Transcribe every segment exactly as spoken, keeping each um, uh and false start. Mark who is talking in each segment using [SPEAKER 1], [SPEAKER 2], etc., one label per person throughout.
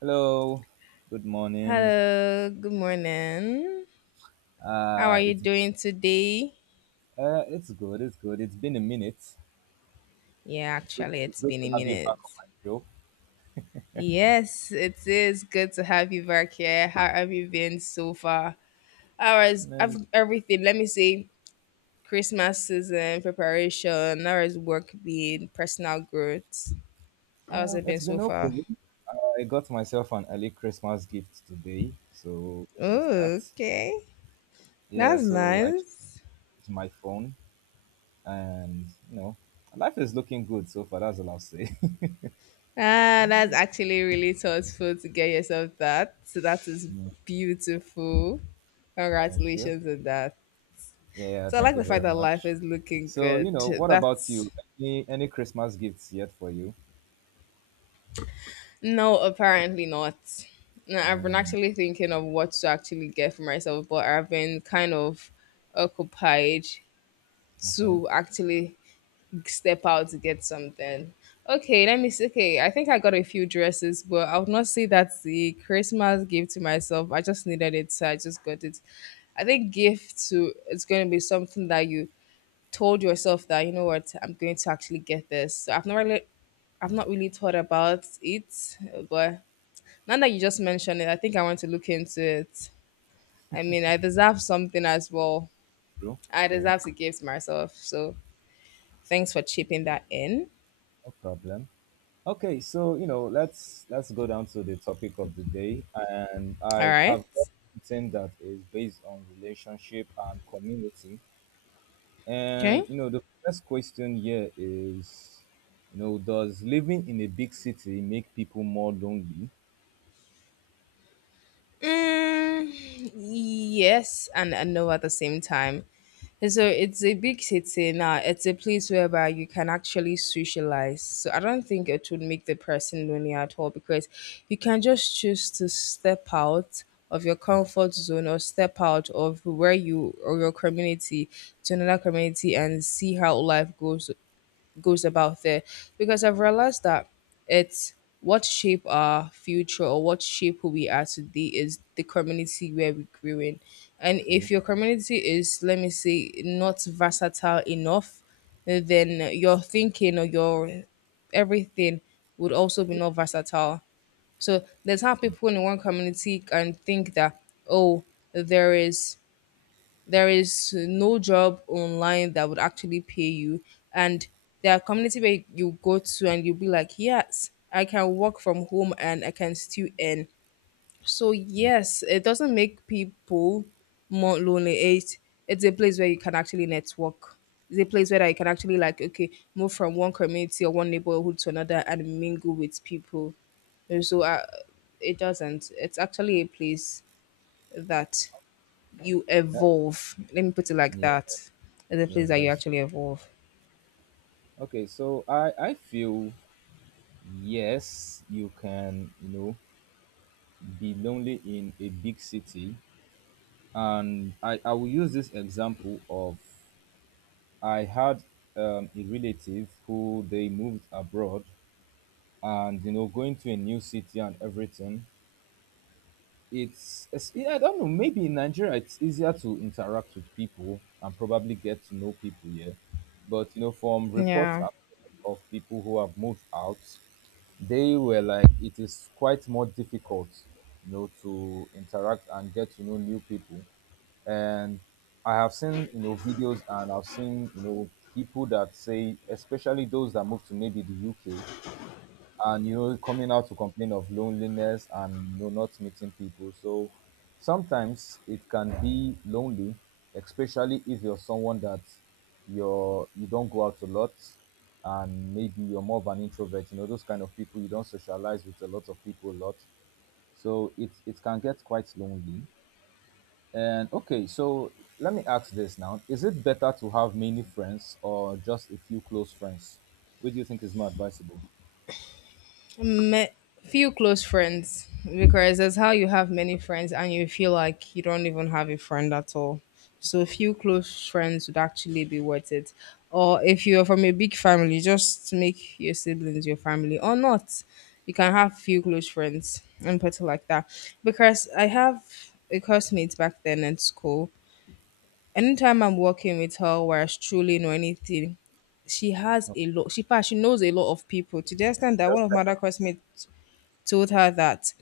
[SPEAKER 1] Hello, good morning.
[SPEAKER 2] Hello, good morning. How are
[SPEAKER 1] Uh,
[SPEAKER 2] you
[SPEAKER 1] it's
[SPEAKER 2] doing today?
[SPEAKER 1] uh, it's good. It's good. It's been a minute.
[SPEAKER 2] Yeah,
[SPEAKER 1] It's good.
[SPEAKER 2] actually,
[SPEAKER 1] It's
[SPEAKER 2] it's
[SPEAKER 1] good
[SPEAKER 2] been
[SPEAKER 1] to
[SPEAKER 2] a
[SPEAKER 1] have you
[SPEAKER 2] minute.
[SPEAKER 1] back on my show.
[SPEAKER 2] Yes, it is good to have you back here. How have you been so far? How is
[SPEAKER 1] And
[SPEAKER 2] ev- everything? Let me say Christmas season preparation. How has work been? Personal growth. How has
[SPEAKER 1] uh,
[SPEAKER 2] it
[SPEAKER 1] it's
[SPEAKER 2] been so
[SPEAKER 1] been
[SPEAKER 2] far?
[SPEAKER 1] okay. I got myself an early Christmas gift today, so here's that.
[SPEAKER 2] Oh, okay.
[SPEAKER 1] Yeah,
[SPEAKER 2] That's
[SPEAKER 1] so I changed
[SPEAKER 2] nice.
[SPEAKER 1] my phone, and you know, life is looking good so far. That's all I'll say.
[SPEAKER 2] Ah, that's actually really thoughtful to get yourself that. So that is
[SPEAKER 1] Yeah.
[SPEAKER 2] beautiful.
[SPEAKER 1] Thank you.
[SPEAKER 2] Congratulations on that.
[SPEAKER 1] Yeah, yeah,
[SPEAKER 2] So I
[SPEAKER 1] thank
[SPEAKER 2] like
[SPEAKER 1] you
[SPEAKER 2] the fact
[SPEAKER 1] very
[SPEAKER 2] that life
[SPEAKER 1] much.
[SPEAKER 2] is looking
[SPEAKER 1] So, you
[SPEAKER 2] good.
[SPEAKER 1] know, what about
[SPEAKER 2] That's
[SPEAKER 1] you? Any any Christmas gifts yet for you?
[SPEAKER 2] No, apparently not. No, I've been
[SPEAKER 1] Mm,
[SPEAKER 2] actually thinking of what to actually get for myself, but I've been kind of occupied
[SPEAKER 1] okay.
[SPEAKER 2] to actually step out to get something. Okay, let me see. Okay, I think I got a few dresses, but I would not say that's the Christmas gift to myself. I just needed it, so I just got it. I think gift to it's going to be something that you told yourself that you know what, I'm going to actually get this. So I've not really, I've not really thought about it, but now that you just mentioned it, I think I want to look into it. I mean, I deserve something as well.
[SPEAKER 1] True,
[SPEAKER 2] I
[SPEAKER 1] true.
[SPEAKER 2] deserve to give to myself. So thanks for chipping that in.
[SPEAKER 1] No problem. Okay, so you know, let's let's go down to the topic of the day, and
[SPEAKER 2] All
[SPEAKER 1] I have
[SPEAKER 2] right.
[SPEAKER 1] got something that is based on relationship and community. And
[SPEAKER 2] Okay.
[SPEAKER 1] you know, the first question here is, you know, does living in a big city make people more lonely?
[SPEAKER 2] Mm, yes, and, and no at the same time. And so it's a big city now. It's a place whereby you can actually socialize. So I don't think it would make the person lonely at all, because you can just choose to step out of your comfort zone or step out of where you or your community to another community and see how life goes goes about there, because I've realized that it's what shape our future or what shape who we are today is the community where we grew in. And
[SPEAKER 1] True.
[SPEAKER 2] if your community is, let me say, not versatile enough, then your thinking or your everything would also be
[SPEAKER 1] Yeah.
[SPEAKER 2] not versatile. So there's how people in one community can think that, oh, there is there is no job online that would actually pay you. And there are community where you go to and you'll be like, yes, I can work from home and I can still earn. So yes, it doesn't make people more lonely. It it's a place where you can actually network. It's a place where you can actually, like, okay, move from one community or one neighborhood to another and mingle with people. And so, uh, it doesn't. It's actually a place that you
[SPEAKER 1] That,
[SPEAKER 2] evolve. Let me put it like
[SPEAKER 1] yeah.
[SPEAKER 2] that. It's a
[SPEAKER 1] Yeah.
[SPEAKER 2] place that you
[SPEAKER 1] That's
[SPEAKER 2] actually evolve.
[SPEAKER 1] okay. So I I feel yes, you can you know be lonely in a big city, and I, I will use this example of I had um, a relative who they moved abroad, and you know going to a new city and everything, it's, it's yeah, I don't know. Maybe in Nigeria it's easier to interact with people and probably get to know people here, but you know, from reports
[SPEAKER 2] Yeah.
[SPEAKER 1] I've heard of people who have moved out, they were like it is quite more difficult, you know, to interact and get to know new people. And I have seen you know videos, and I've seen you know people that say, especially those that moved to maybe the U K, and you know coming out to complain of loneliness, and you know, not meeting people, so sometimes it can be lonely, especially if you're someone that you're you don't go out a lot, and maybe you're more of an introvert, you know those kind of people, you don't socialize with a lot of people a lot, so it it can get quite lonely. And okay, so let me ask this now, is it better to have many friends or just a few close friends? Which do you think is more advisable?
[SPEAKER 2] Met few close friends, because that's how you have many friends and you feel like you don't even have a friend at all. So few close friends would actually be worth it. Or if you're from a big family, just make your siblings your family or not. You can have few close friends and put it like that. Because I have a classmate back then in school. Anytime I'm working with her, where I truly know anything, she has a lot. She in fact, she knows a lot of people, to the extent that
[SPEAKER 1] Just
[SPEAKER 2] one of my
[SPEAKER 1] like
[SPEAKER 2] other classmates told her that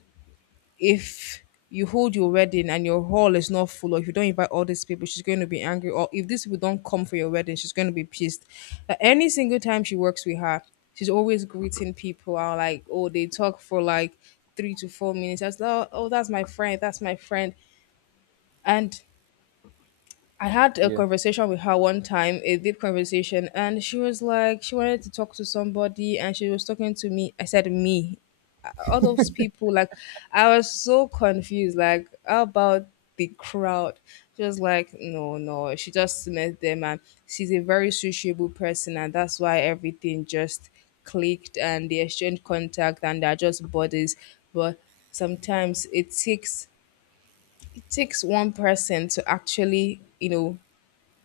[SPEAKER 2] if you hold your wedding and your hall is not full, or if you don't invite all these people, she's going to be angry. Or if these people don't come for your wedding, she's going to be pissed. Like, any single time she works with her, she's always greeting people. And like, oh, they talk for like three to four minutes. I was like, oh, that's my friend, that's my friend. And I had a
[SPEAKER 1] yeah.
[SPEAKER 2] conversation with her one time, a deep conversation, and she was like, she wanted to talk to somebody, and she was talking to me. I said, me? Uh, all those people. Like, I was so confused. Like, how about the crowd? She was like, no, no. She just met them, and she's a very sociable person, and that's why everything just clicked, and they exchanged contact, and they're just buddies. But sometimes it takes it takes one person to actually, you know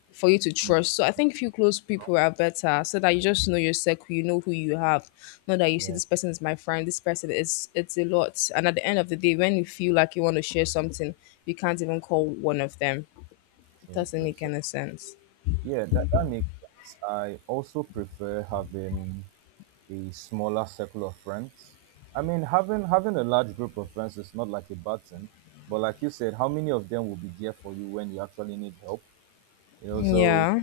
[SPEAKER 2] for you to trust. So I think few close people are better, so that you just know your circle, you know who you have. Not that you see
[SPEAKER 1] Yeah,
[SPEAKER 2] this person is my friend, this person is, it's a lot. And at the end of the day, when you feel like you want to share something, you can't even call one of them. It
[SPEAKER 1] true,
[SPEAKER 2] doesn't
[SPEAKER 1] true.
[SPEAKER 2] make
[SPEAKER 1] So
[SPEAKER 2] any sense.
[SPEAKER 1] yeah, that, that makes sense. I also prefer having a smaller circle of friends. I mean, having having a large group of friends is not like a bad thing, but like you said, how many of them will be there for you when you actually need help? You know, so
[SPEAKER 2] Yeah.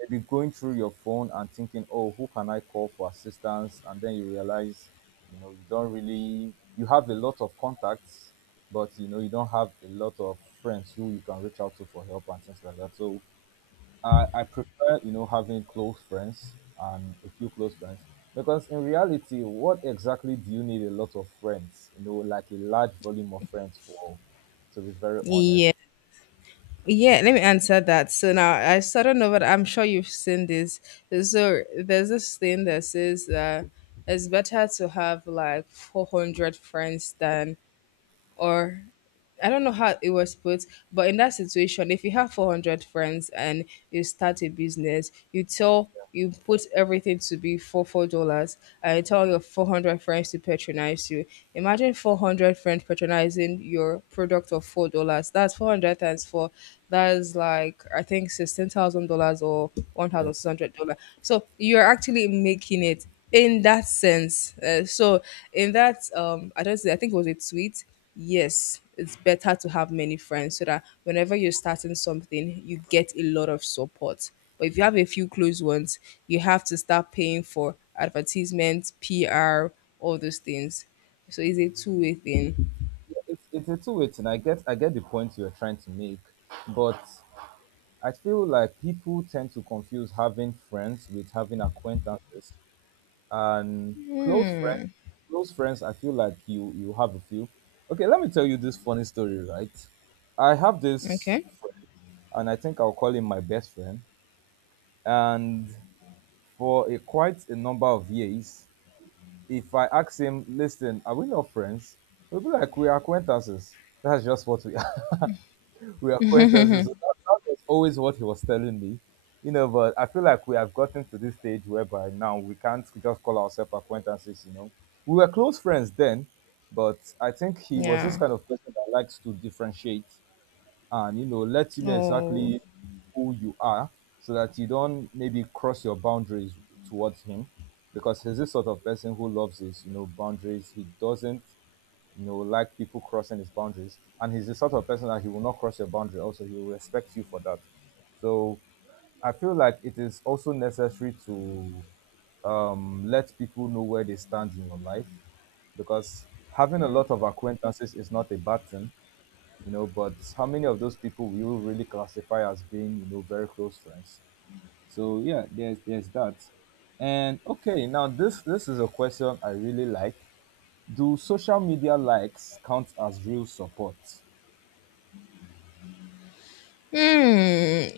[SPEAKER 1] maybe going through your phone and thinking, oh, who can I call for assistance? And then you realize, you know, you don't really you have a lot of contacts, but you know you don't have a lot of friends who you can reach out to for help and things like that, so I, I prefer, you know, having close friends and a few close friends, because in reality, what exactly do you need a lot of friends? You know, like a large volume of friends for, to be very honest.
[SPEAKER 2] Yeah. Yeah, let me answer that. So now I started over. I'm sure you've seen this. So there's this thing that says that it's better to have, like, four hundred friends than, or I don't know how it was put, but in that situation, if you have four hundred friends and you start a business, you tell you put everything to be for four dollars and you tell your four hundred friends to patronize you. Imagine four hundred friends patronizing your product of four dollars. That's four hundred times four. That's like, I think, sixteen thousand dollars or one
[SPEAKER 1] Yeah.
[SPEAKER 2] thousand six hundred dollars. So you're actually making it in that sense. Uh, so in that, um, I don't say, I think it was a tweet. Yes, it's better to have many friends, so that whenever you're starting something, you get a lot of support. But if you have a few close ones, you have to start paying for advertisements, P R, all those things. So it's a two way thing.
[SPEAKER 1] Yeah, It's, it's a two-way thing. I get, I get the point you're trying to make, but I feel like people tend to confuse having friends with having acquaintances. And close friends close friends I feel like you you have a few. Okay, let me tell you this funny story, right? I have this
[SPEAKER 2] Okay.
[SPEAKER 1] friend, and I think I'll call him my best friend. And for a, quite a number of years, if I ask him, listen, are we not friends, he'll be like, we're acquaintances. That's just what we we are, acquaintances. So that, that was always what he was telling me. You know, but I feel like we have gotten to this stage whereby now we can't just call ourselves acquaintances, you know. We were close friends then, but I think he was this
[SPEAKER 2] Yeah.
[SPEAKER 1] kind of person that likes to differentiate, and, you know, let you know
[SPEAKER 2] Oh.
[SPEAKER 1] exactly who you are, so that you don't maybe cross your boundaries towards him, because he's this sort of person who loves his, you know, boundaries. He doesn't you know, like people crossing his boundaries. And he's the sort of person that he will not cross your boundary. Also, he will respect you for that. So I feel like it is also necessary to um, let people know where they stand in your life, because having a lot of acquaintances is not a bad thing, you know, but how many of those people will you really classify as being, you know, very close friends? So yeah, there's there's that. And okay, now this this is a question I really like. Do social media likes count as real support?
[SPEAKER 2] Hmm.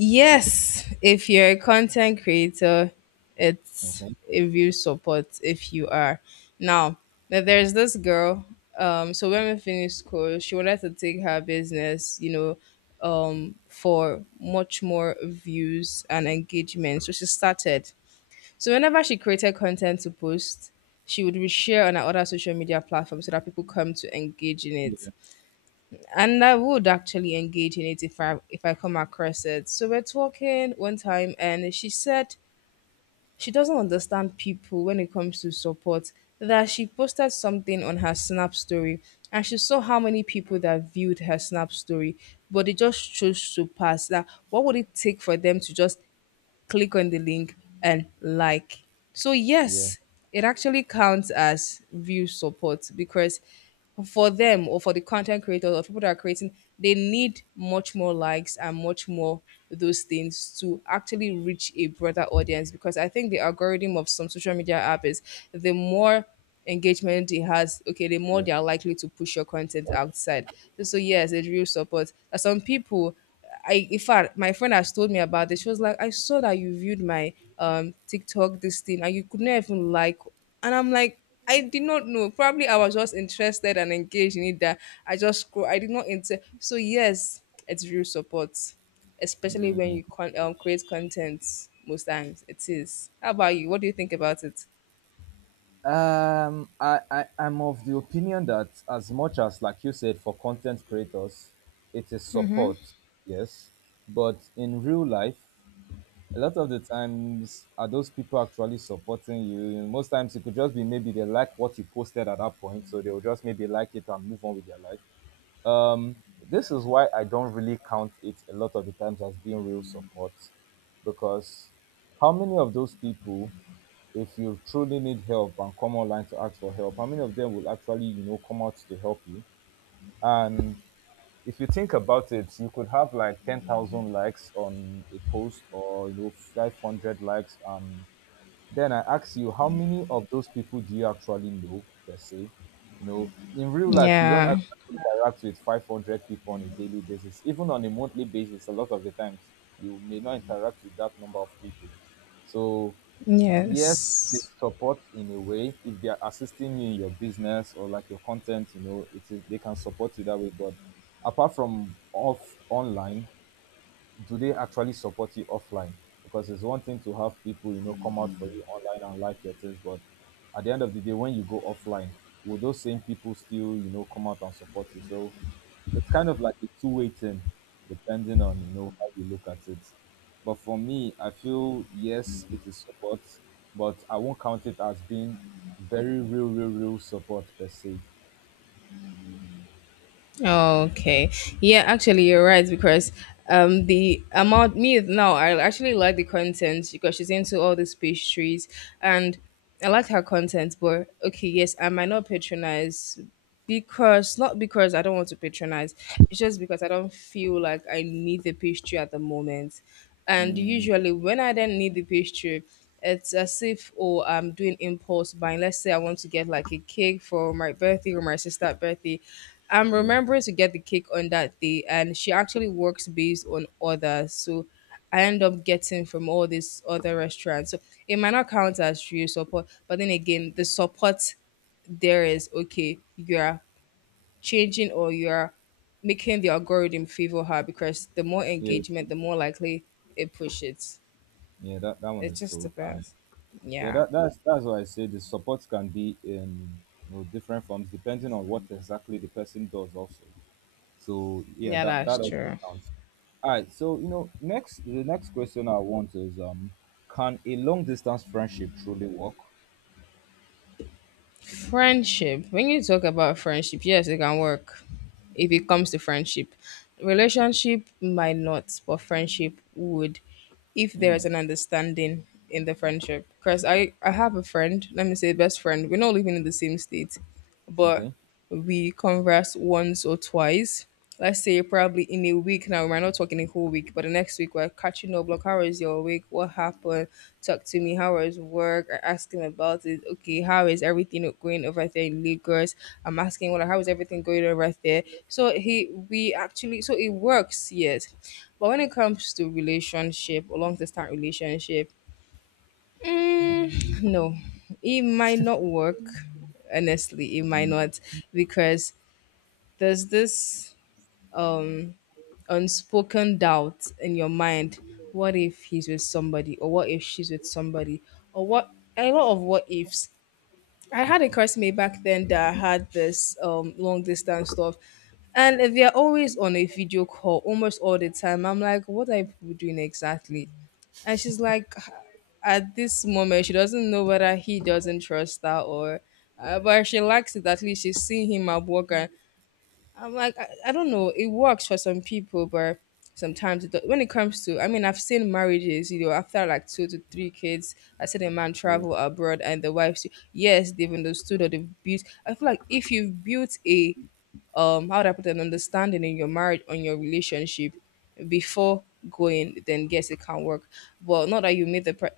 [SPEAKER 2] Yes, if you're a content creator, it's
[SPEAKER 1] Okay.
[SPEAKER 2] a view support if you are. Now, th- there's this girl. Um, so when we finished school, she wanted to take her business, you know, um, for much more views and engagement. So she started. So whenever she created content to post, she would share on her other social media platforms so that people come to engage in it,
[SPEAKER 1] Yeah.
[SPEAKER 2] and I would actually engage in it if I if I come across it. So we're talking one time, and she said she doesn't understand people when it comes to support. That she posted something on her Snap story, and she saw how many people that viewed her Snap story, but they just chose to pass. That what would it take for them to just click on the link and like. So
[SPEAKER 1] Yeah.
[SPEAKER 2] yes, it actually counts as view support, because for them, or for the content creators or people that are creating, they need much more likes and much more those things to actually reach a broader audience. Because I think the algorithm of some social media app is, the more engagement it has, okay, the more
[SPEAKER 1] Yeah.
[SPEAKER 2] they are likely to push your content outside. So yes, it real support. Some people, I, in fact, my friend has told me about this. She was like, I saw that you viewed my um TikTok this thing and you could not even like, and I'm like, I did not know. Probably I was just interested and engaged in it that I just scroll. I did not inter, so yes, it's real support. Especially when you con- um, create content most times. It is. How about you? What do you think about it?
[SPEAKER 1] Um, I, I, I'm of the opinion that, as much as, like you said, for content creators, it is support, yes. But in real life, a lot of the times, are those people actually supporting you? Most times, it could just be maybe they like what you posted at that point, so they'll just maybe like it and move on with their life. Um, This is why I don't really count it a lot of the times as being real support, because how many of those people, if you truly need help and come online to ask for help, how many of them will actually, you know, come out to help you? And if you think about it, you could have like ten thousand likes on a post, or, you know, five hundred likes, and then I ask you, how many of those people do you actually know per se? You know, in real life, you don't
[SPEAKER 2] Yeah.
[SPEAKER 1] actually interact with five hundred people on a daily basis. Even on a monthly basis, a lot of the times, you may not interact with that number of people. So, yes, it is
[SPEAKER 2] Yes.
[SPEAKER 1] support in a way. If they are assisting you in your business or like your content, you know, it is, they can support you that way. But apart from off online, do they actually support you offline? Because it's one thing to have people, you know, come out for you online and like your things, but at the end of the day, when you go offline, will those same people still, you know, come out and support you? So it's kind of like a two-way thing, depending on, you know, how you look at it. But for me, I feel yes, it is support, but I won't count it as being very real, real, real support per se.
[SPEAKER 2] Okay. Yeah, actually, you're right, because um the amount, me now, I actually like the content because she's into all these pastries, and I like her content. But okay, yes, I might not patronize, because not because I don't want to patronize. It's just because I don't feel like I need the pastry at the moment. And
[SPEAKER 1] Mm,
[SPEAKER 2] usually, when I then need the pastry, it's as if, oh, I'm doing impulse buying. Let's say I want to get like a cake for my birthday or my sister's birthday. I'm
[SPEAKER 1] yeah,
[SPEAKER 2] remembering to get the cake on that day, and she actually works based on orders. So I end up getting from all these other restaurants. So it might not count as real support, but then again, the support there is okay. You're changing or you're making the algorithm favor her, because the more
[SPEAKER 1] yeah,
[SPEAKER 2] engagement,
[SPEAKER 1] true.
[SPEAKER 2] the more likely it pushes.
[SPEAKER 1] Yeah, That that one
[SPEAKER 2] It
[SPEAKER 1] is
[SPEAKER 2] just
[SPEAKER 1] true.
[SPEAKER 2] depends.
[SPEAKER 1] Yeah,
[SPEAKER 2] Yeah.
[SPEAKER 1] that, that's that's why I say the support can be in you know, different forms, depending on what exactly the person does also. So yeah,
[SPEAKER 2] Yeah,
[SPEAKER 1] that,
[SPEAKER 2] that's
[SPEAKER 1] that also
[SPEAKER 2] true.
[SPEAKER 1] counts. All right. So you know, next the next question I want is um, can a long distance friendship truly work?
[SPEAKER 2] Friendship. When you talk about friendship, yes, it can work if it comes to friendship. Relationship might not, but friendship would if there is
[SPEAKER 1] Hmm.
[SPEAKER 2] an understanding in the friendship. Because I, I have a friend, let me say best friend, we're not living in the same state, but
[SPEAKER 1] Okay.
[SPEAKER 2] we converse once or twice. Let's say probably in a week. Now, we're not talking a whole week, but the next week we're catching up. Like, how was your week? What happened? Talk to me. How was work? I ask him about it. Okay, how is everything going over there in Lagos? I'm asking, well, how is everything going over there? So he, we actually, so it works, yes. But when it comes to relationship, or long distance relationship, Mm, no, it might not work. Honestly, it might
[SPEAKER 1] Hmm.
[SPEAKER 2] not, because there's this um unspoken doubt in your mind. What if he's with somebody, or what if she's with somebody, or what a lot of what ifs. I had a classmate back then that had this um long distance stuff, and they're always on a video call almost all the time. I'm like, what are you people doing exactly? And she's like, at this moment, she doesn't know whether he doesn't trust her or, uh, but she likes it. At least she's seeing him at work. And I'm like, I, I don't know. It works for some people, but sometimes it, do- when it comes to, I mean, I've seen marriages, you know, after like two to three kids, I seen a man
[SPEAKER 1] Yeah.
[SPEAKER 2] travel abroad and the wife, say, yes, they've understood or they've built. I feel like if you've built a, um, how do I put it, an understanding in your marriage, on your relationship before going, then yes, it can work. But not that you meet the, pre-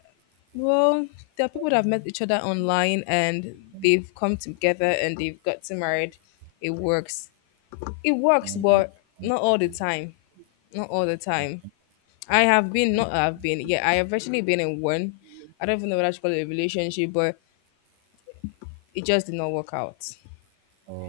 [SPEAKER 2] well, there are people that have met each other online and they've come together and they've gotten married. It works it works,
[SPEAKER 1] Hmm.
[SPEAKER 2] but not all the time. Not all the time.
[SPEAKER 1] Okay.
[SPEAKER 2] I have been, not I've been, yeah, I have actually been in one. I don't even know what I should call it, a relationship, but it just did not work out.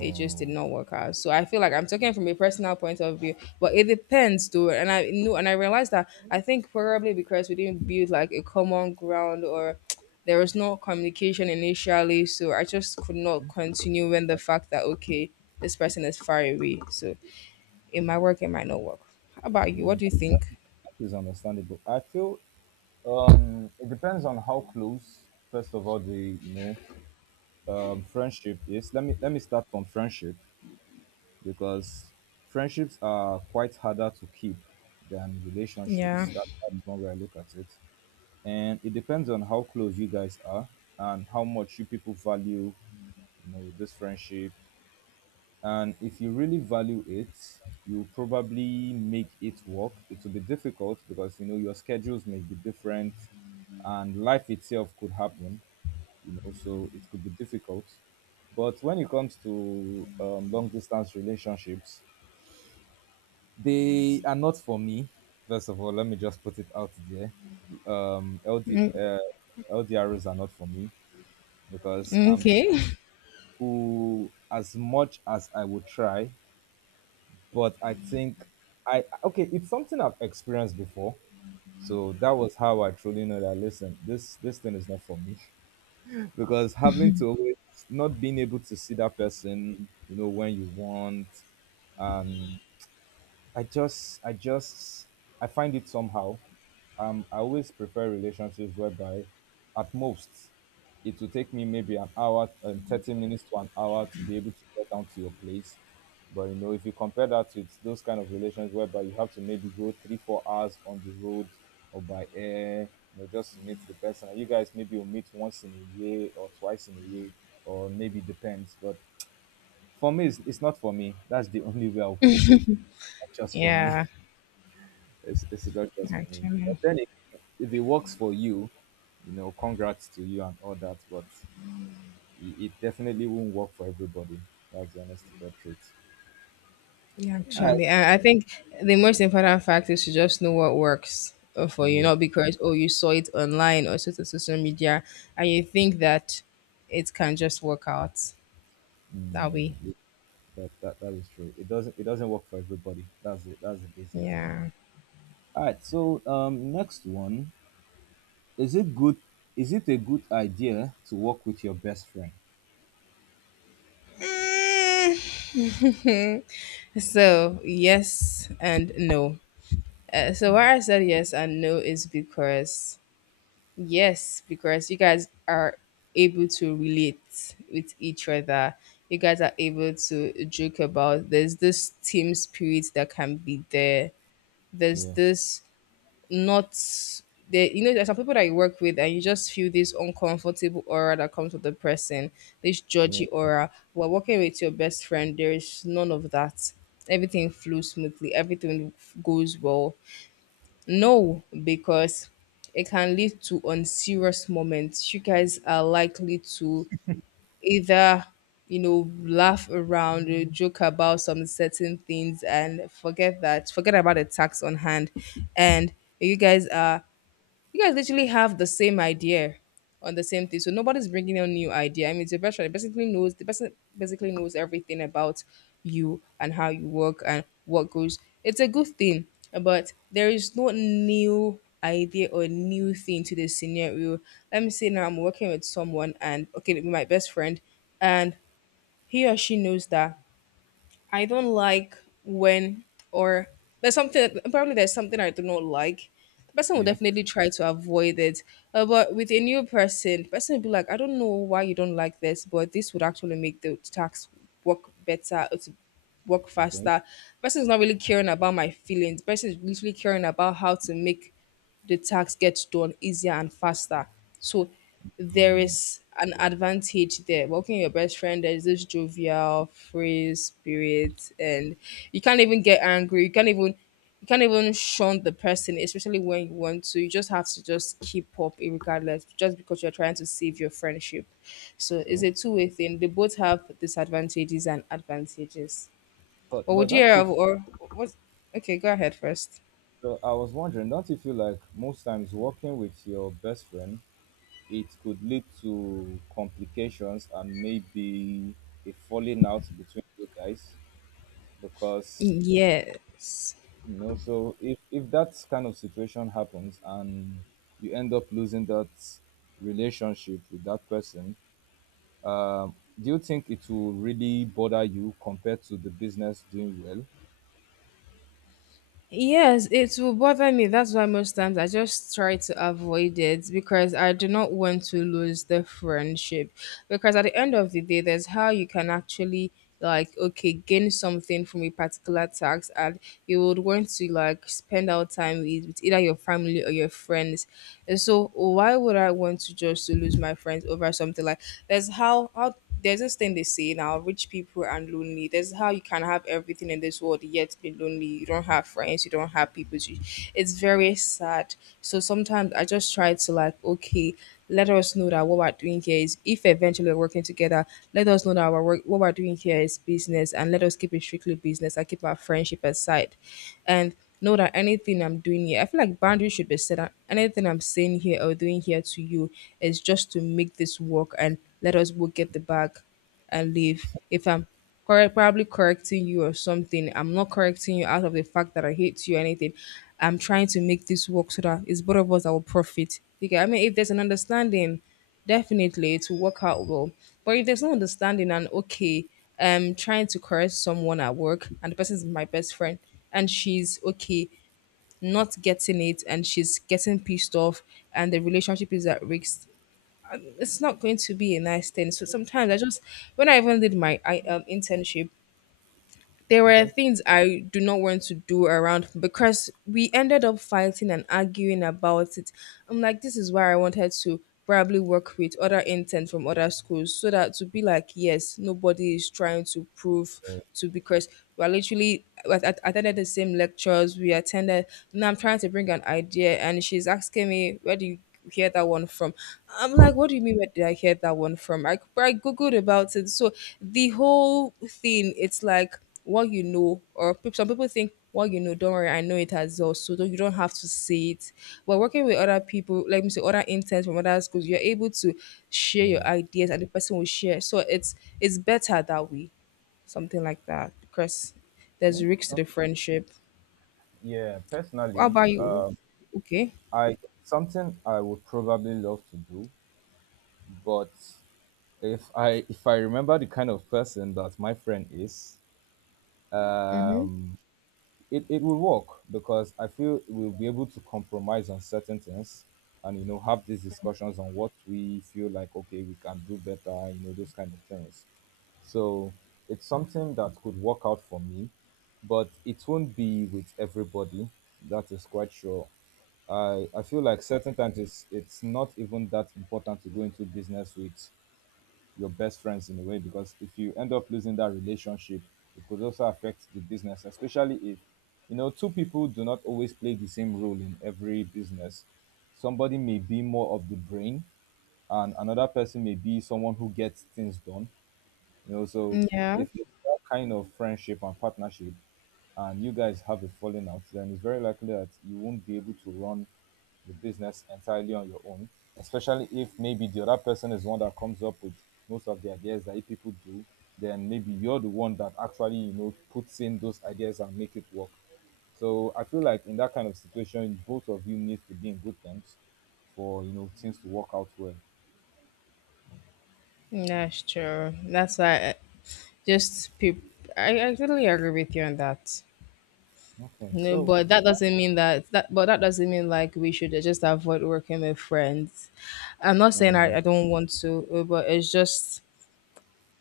[SPEAKER 2] It just did not work out. So I feel like I'm talking from a personal point of view, but it depends, though. And I knew, and I realized that I think probably because we didn't build like a common ground, or there was no communication initially. So I just could not continue when the
[SPEAKER 1] but,
[SPEAKER 2] fact that, okay, this person is far away. So it might work, it might not work. How about you? What
[SPEAKER 1] mm,
[SPEAKER 2] do you
[SPEAKER 1] that,
[SPEAKER 2] think?
[SPEAKER 1] that is understandable. I feel um, it depends on how close, first of all, the you know um, friendship is. Let me let me start from friendship, because friendships are quite harder to keep than
[SPEAKER 2] Yeah.
[SPEAKER 1] relationships. That, that's one way I look at it. And it depends on how close you guys are and how much you people value you know this friendship. And if you really value it, you probably make it work. It will be difficult because you know your schedules may be different, and life itself could happen, you know, so it could be difficult. But when it comes to um, long distance relationships, they are not for me. First of all, let me just put it out there. Um, LD,
[SPEAKER 2] Mm,
[SPEAKER 1] uh, L D Rs are not for me, because I'm
[SPEAKER 2] okay.
[SPEAKER 1] school as much as I would try, but I think, I okay, it's something I've experienced before. So that was how I truly know that, listen, this this thing is not for me. Because having to always not being able to see that person, you know, when you want, and I just, I just, I find it somehow. Um, I always prefer relationships whereby, at most, it will take me maybe an hour, um, thirty minutes to an hour to be able to get down to your place. But you know, if you compare that with those kind of relations whereby you have to maybe go three, four hours on the road or by air, you know, just to meet the person, and you guys maybe will meet once in a year or twice in a year, or maybe depends. But for me, it's, it's not for me. That's the only way I'll put it. Not just for me.
[SPEAKER 2] Yeah.
[SPEAKER 1] It's it's not just for me. But
[SPEAKER 2] Actually.
[SPEAKER 1] then again, if it works for you, you know, congrats to you and all that. But it, it definitely won't work for everybody. That's the honest to God truth.
[SPEAKER 2] Yeah,
[SPEAKER 1] I,
[SPEAKER 2] actually, I, I think the most important fact is to just know what works uh, for you,
[SPEAKER 1] yes,
[SPEAKER 2] not because, oh, you saw it online or so- so- social media, and you think that it can just work out that way.
[SPEAKER 1] it- that, that that is true. It doesn't it doesn't work for everybody. That's it. That's the basic thing.
[SPEAKER 2] Yeah.
[SPEAKER 1] All right. So um, next one is it good? Is it a good idea to work with your best friend?
[SPEAKER 2] So, yes and no. Uh, so, why I said yes and no is because, yes, because you guys are able to relate with each other. You guys are able to joke about, there's this team spirit that can be there. There's
[SPEAKER 1] Yeah.
[SPEAKER 2] this not there, you know there's some people that you work with and you just feel this uncomfortable aura that comes with the person, this
[SPEAKER 1] Yeah.
[SPEAKER 2] judgy aura. While working with your best friend, there is none of that. Everything flows smoothly, everything goes well. No, because it can lead to unserious moments. You guys are likely to either, you know, laugh around or joke about some certain things, and forget that, forget about the tax on hand. And you guys are you guys literally have the same idea on the same thing. So nobody's bringing a new idea. I mean, it's a veteran. It basically knows the person basically knows everything about you and how you work and what goes. It's a good thing, but there is no new idea or new thing to the scenario. Let me say now I'm working with someone and okay, it'll be my best friend, and he or she knows that I don't like when, or there's something probably there's something I do not like. The person will
[SPEAKER 1] Yeah.
[SPEAKER 2] definitely try to avoid it. Uh, but with a new person, the person will be like, I don't know why you don't like this, but this would actually make the tax work better, uh, to work
[SPEAKER 1] Okay.
[SPEAKER 2] faster. Person is not really caring about my feelings. Person is literally caring about how to make the task gets done easier and faster. So there is an advantage there. Working with your best friend, there's this jovial, free spirit, and you can't even get angry. You can't even you can't even shun the person, especially when you want to. You just have to just keep up regardless, just because you're trying to save your friendship. So it's
[SPEAKER 1] True.
[SPEAKER 2] a two-way thing. They both have disadvantages and advantages. But
[SPEAKER 1] But but
[SPEAKER 2] would you
[SPEAKER 1] don't you
[SPEAKER 2] have, or what? Okay, go ahead first.
[SPEAKER 1] So I was wondering, don't you feel like most times working with your best friend, it could lead to complications and maybe a falling out between you guys? Because
[SPEAKER 2] Yes.
[SPEAKER 1] you know, so if if that kind of situation happens and you end up losing that relationship with that person, um, do you think it will really bother you compared to the business doing well?
[SPEAKER 2] Yes, it will bother me. That's why most times I just try to avoid it, because I do not want to lose the friendship. Because at the end of the day, there's how you can actually, like, okay, gain something from a particular tax, and you would want to like spend our time with, with either your family or your friends, and so why would I want to just to lose my friends over something? Like, there's how how there's this thing they say now, rich people and lonely. There's how you can have everything in this world yet be lonely, you don't have friends, you don't have people to, it's very sad. So sometimes I just try to, like, okay, let us know that what we're doing here is, if eventually we're working together, let us know that our work, what we're doing here is business, and let us keep it strictly business and keep our friendship aside. And know that anything I'm doing here, I feel like boundaries should be set. That anything I'm saying here or doing here to you is just to make this work and let us both get the bag and leave. If I'm correct, probably correcting you or something, I'm not correcting you out of the fact that I hate you or anything. I'm trying to make this work so that it's both of us that will profit. You get? I mean, if there's an understanding, definitely, it will work out well. But if there's no understanding, and okay, um, trying to correct someone at work and the person is my best friend and she's okay, not getting it, and she's getting pissed off, and the relationship is at risk, it's not going to be a nice thing. So sometimes I just, when I even did my I, um, internship, there were
[SPEAKER 1] Okay.
[SPEAKER 2] things I do not want to do around because we ended up fighting and arguing about it. I'm like, this is why I wanted to probably work with other interns from other schools, so that to be like, yes, nobody is trying to prove
[SPEAKER 1] Yeah,
[SPEAKER 2] to, because we are literally, we at- attended the same lectures we attended. Now I'm trying to bring an idea, and she's asking me, where do you hear that one from? I'm like, what do you mean? Where did I hear that one from? I, I googled about it. So the whole thing, it's like what you know, or peop- some people think what you know, don't worry, I know it as well, so don't, you don't have to say it. But working with other people, like me say, other interns from other schools, you're able to share
[SPEAKER 1] yeah.
[SPEAKER 2] your ideas, and the person will share. So it's it's better that way, something like that, because there's
[SPEAKER 1] Okay.
[SPEAKER 2] risks to the
[SPEAKER 1] Okay.
[SPEAKER 2] friendship.
[SPEAKER 1] Yeah.
[SPEAKER 2] How
[SPEAKER 1] Personally,
[SPEAKER 2] about you?
[SPEAKER 1] um,
[SPEAKER 2] Okay.
[SPEAKER 1] I something I would probably love to do, but if I if I remember the kind of person that my friend is,
[SPEAKER 2] Mm-hmm.
[SPEAKER 1] um, it, it will work because I feel we'll be able to compromise on certain things, and you know, have these discussions on what we feel like okay we can do better, you know, those kind of things. So it's something that could work out for me, but it won't be with everybody. That is quite sure. I, I feel like certain times it's it's not even that important to go into business with your best friends in a way, because if you end up losing that relationship it could also affect the business, especially if you know two people do not always play the same role in every business. Somebody may be more of the brain and another person may be someone who gets things done, you know. So
[SPEAKER 2] Yeah.
[SPEAKER 1] if it's that kind of friendship and partnership and you guys have a falling out, then it's very likely that you won't be able to run the business entirely on your own, especially if maybe the other person is the one that comes up with most of the ideas that you people do, then maybe you're the one that actually, you know, puts in those ideas and make it work. So I feel like in that kind of situation, both of you need to be in good terms for you know things to work out well.
[SPEAKER 2] That's true. That's why I- just people. I, I totally agree with you on that.
[SPEAKER 1] Okay,
[SPEAKER 2] No,
[SPEAKER 1] so
[SPEAKER 2] but that doesn't mean that that but that doesn't mean like we should just avoid working with friends. I'm not saying I,
[SPEAKER 1] um,
[SPEAKER 2] I don't want to, uh, but it's just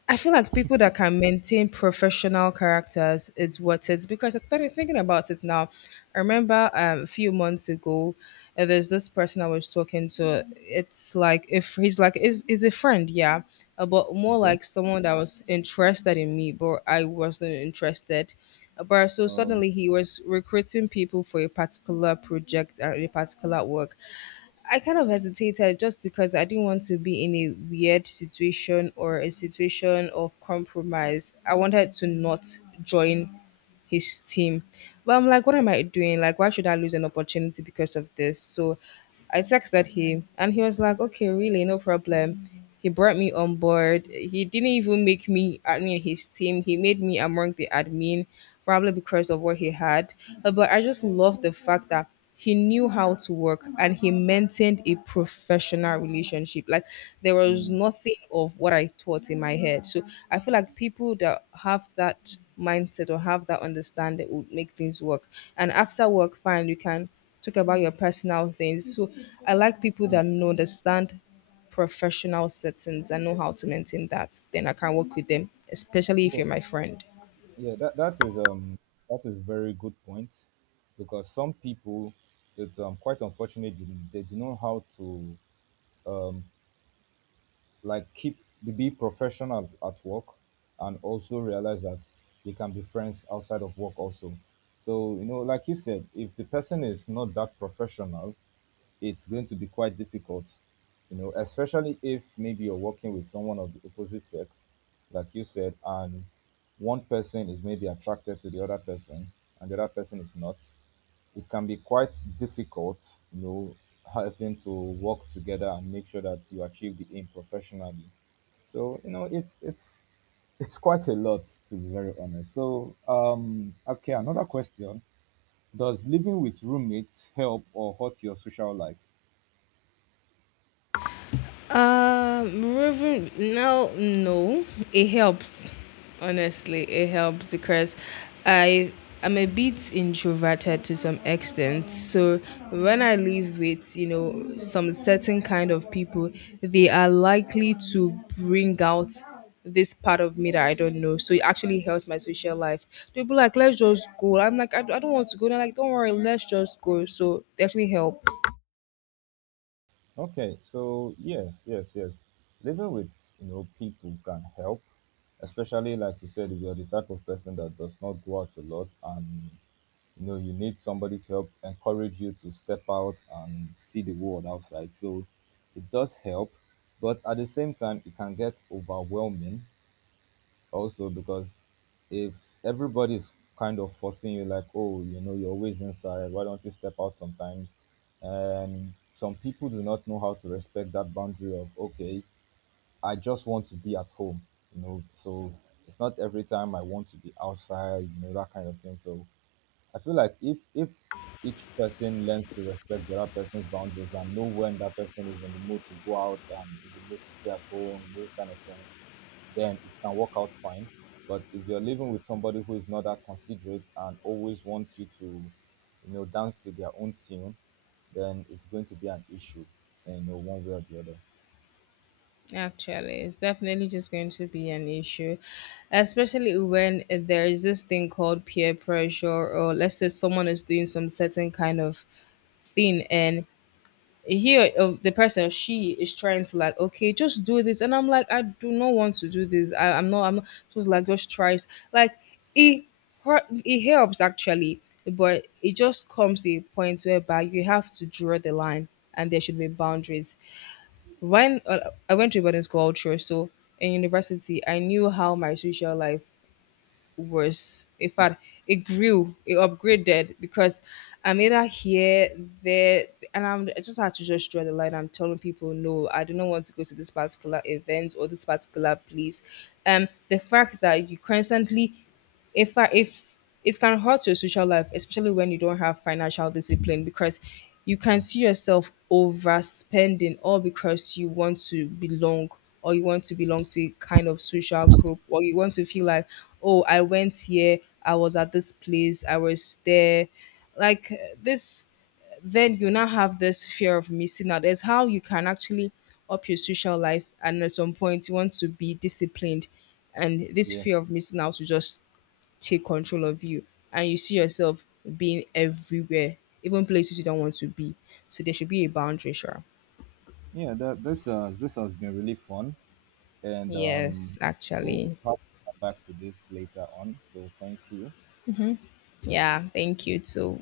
[SPEAKER 2] I feel like people that can maintain professional characters is what it's, because I started thinking about it now. I remember um, a few months ago, uh, there's this person I was talking to. It's like if he's like is is a friend, yeah, uh, but more
[SPEAKER 1] okay,
[SPEAKER 2] like someone that was interested in me, but I wasn't interested. Uh, But so
[SPEAKER 1] um,
[SPEAKER 2] suddenly he was recruiting people for a particular project and a particular work. I kind of hesitated just because I didn't want to be in a weird situation or a situation of compromise. I wanted to not join his team. But I'm like, what am I doing? Like, why should I lose an opportunity because of this? So I texted him and he was like, okay, really, no problem. He brought me on board. He didn't even make me admin his team. He made me among the admin, probably because of what he had. Uh, But I just love the fact that he knew how to work and he maintained a professional relationship. Like, there was nothing of what I thought in my head. So I feel like people that have that mindset or have that understanding would make things work, and after work, fine, you can talk about your personal things. So I like people
[SPEAKER 1] Y-
[SPEAKER 2] that know, understand professional settings and know how to maintain that, then I can work with them, especially if
[SPEAKER 1] Yeah,
[SPEAKER 2] you're my friend.
[SPEAKER 1] yeah, that that is um that is very good point because some people it's um quite unfortunate they, they do not know how to um, like keep be professional at work and also realize that they can be friends outside of work also. So you know like you said, if the person is not that professional it's going to be quite difficult, you know, especially if maybe you're working with someone of the opposite sex, like you said, and one person is maybe attracted to the other person and the other person is not, it can be quite difficult, you know, having to work together and make sure that you achieve the aim professionally. So, you know, it's it's it's quite a lot to be very honest. So, um, okay, another question: Does living with roommates help or hurt your social life?
[SPEAKER 2] Um, moving no, no, it helps. Honestly, it helps because I I'm a bit introverted to some extent. So when I live with, you know some certain kind of people, they are likely to bring out this part of me that I don't know. So it actually helps my social life. People are like, let's just go. I'm like, I, I don't want to go. They're like, don't worry, let's just go. So they actually help.
[SPEAKER 1] Okay, so yes, yes, yes. Living with you know people can help, especially like you said, if you're the type of person that does not go out a lot and you know you need somebody to help encourage you to step out and see the world outside. So it does help, but at the same time it can get overwhelming also, because if everybody's kind of forcing you like oh you know you're always inside why don't you step out sometimes, and some people do not know how to respect that boundary of okay I just want to be at home, you know. So it's not every time I want to be outside, you know, that kind of thing. So I feel like if if each person learns to respect the other person's boundaries and know when that person is in the mood to go out and in the mood to stay at home, those kind of things, then it can work out fine. But if you're living with somebody who is not that considerate and always wants you to, you know, dance to their own tune, then it's going to be an issue, you know, one way or the other.
[SPEAKER 2] Actually, it's definitely just going to be an issue, especially when there is this thing called peer pressure, or let's say someone is doing some certain kind of thing, and he or or the person or she is trying to, like, okay, just do this, and I'm like, I do not want to do this. I, I'm not. I'm not. Just like just tries. Like it, hurt- it helps actually, but it just comes to a point whereby you have to draw the line, and there should be boundaries when uh, I went to a boarding school culture, so in university, I knew how my social life was. In fact, it grew, it upgraded because I'm either here, there, and I'm I just had to just draw the line. I'm telling people, no, I do not want to go to this particular event or this particular place. Um, the fact that you constantly, if I, if it can hurt your social life, especially when you don't have financial discipline, because you can
[SPEAKER 1] So
[SPEAKER 2] see yourself overspending, all because you want to belong, or you want to belong to a kind of social group, or you want to feel like, oh, I went here, I was at this place, I was there. Like uh, this, then you now have this fear of missing out. It's how you can actually up your social life, and at some point, you want to be disciplined, and this
[SPEAKER 1] yeah,
[SPEAKER 2] fear of missing out will just take control of you, and you see yourself being everywhere, even places you don't want to be. So there should be a boundary, sure.
[SPEAKER 1] yeah. That, this uh, this has been really fun, and um,
[SPEAKER 2] Yes,
[SPEAKER 1] we'll
[SPEAKER 2] actually.
[SPEAKER 1] have to come back to this later on. So thank you.
[SPEAKER 2] Yeah, thank you too.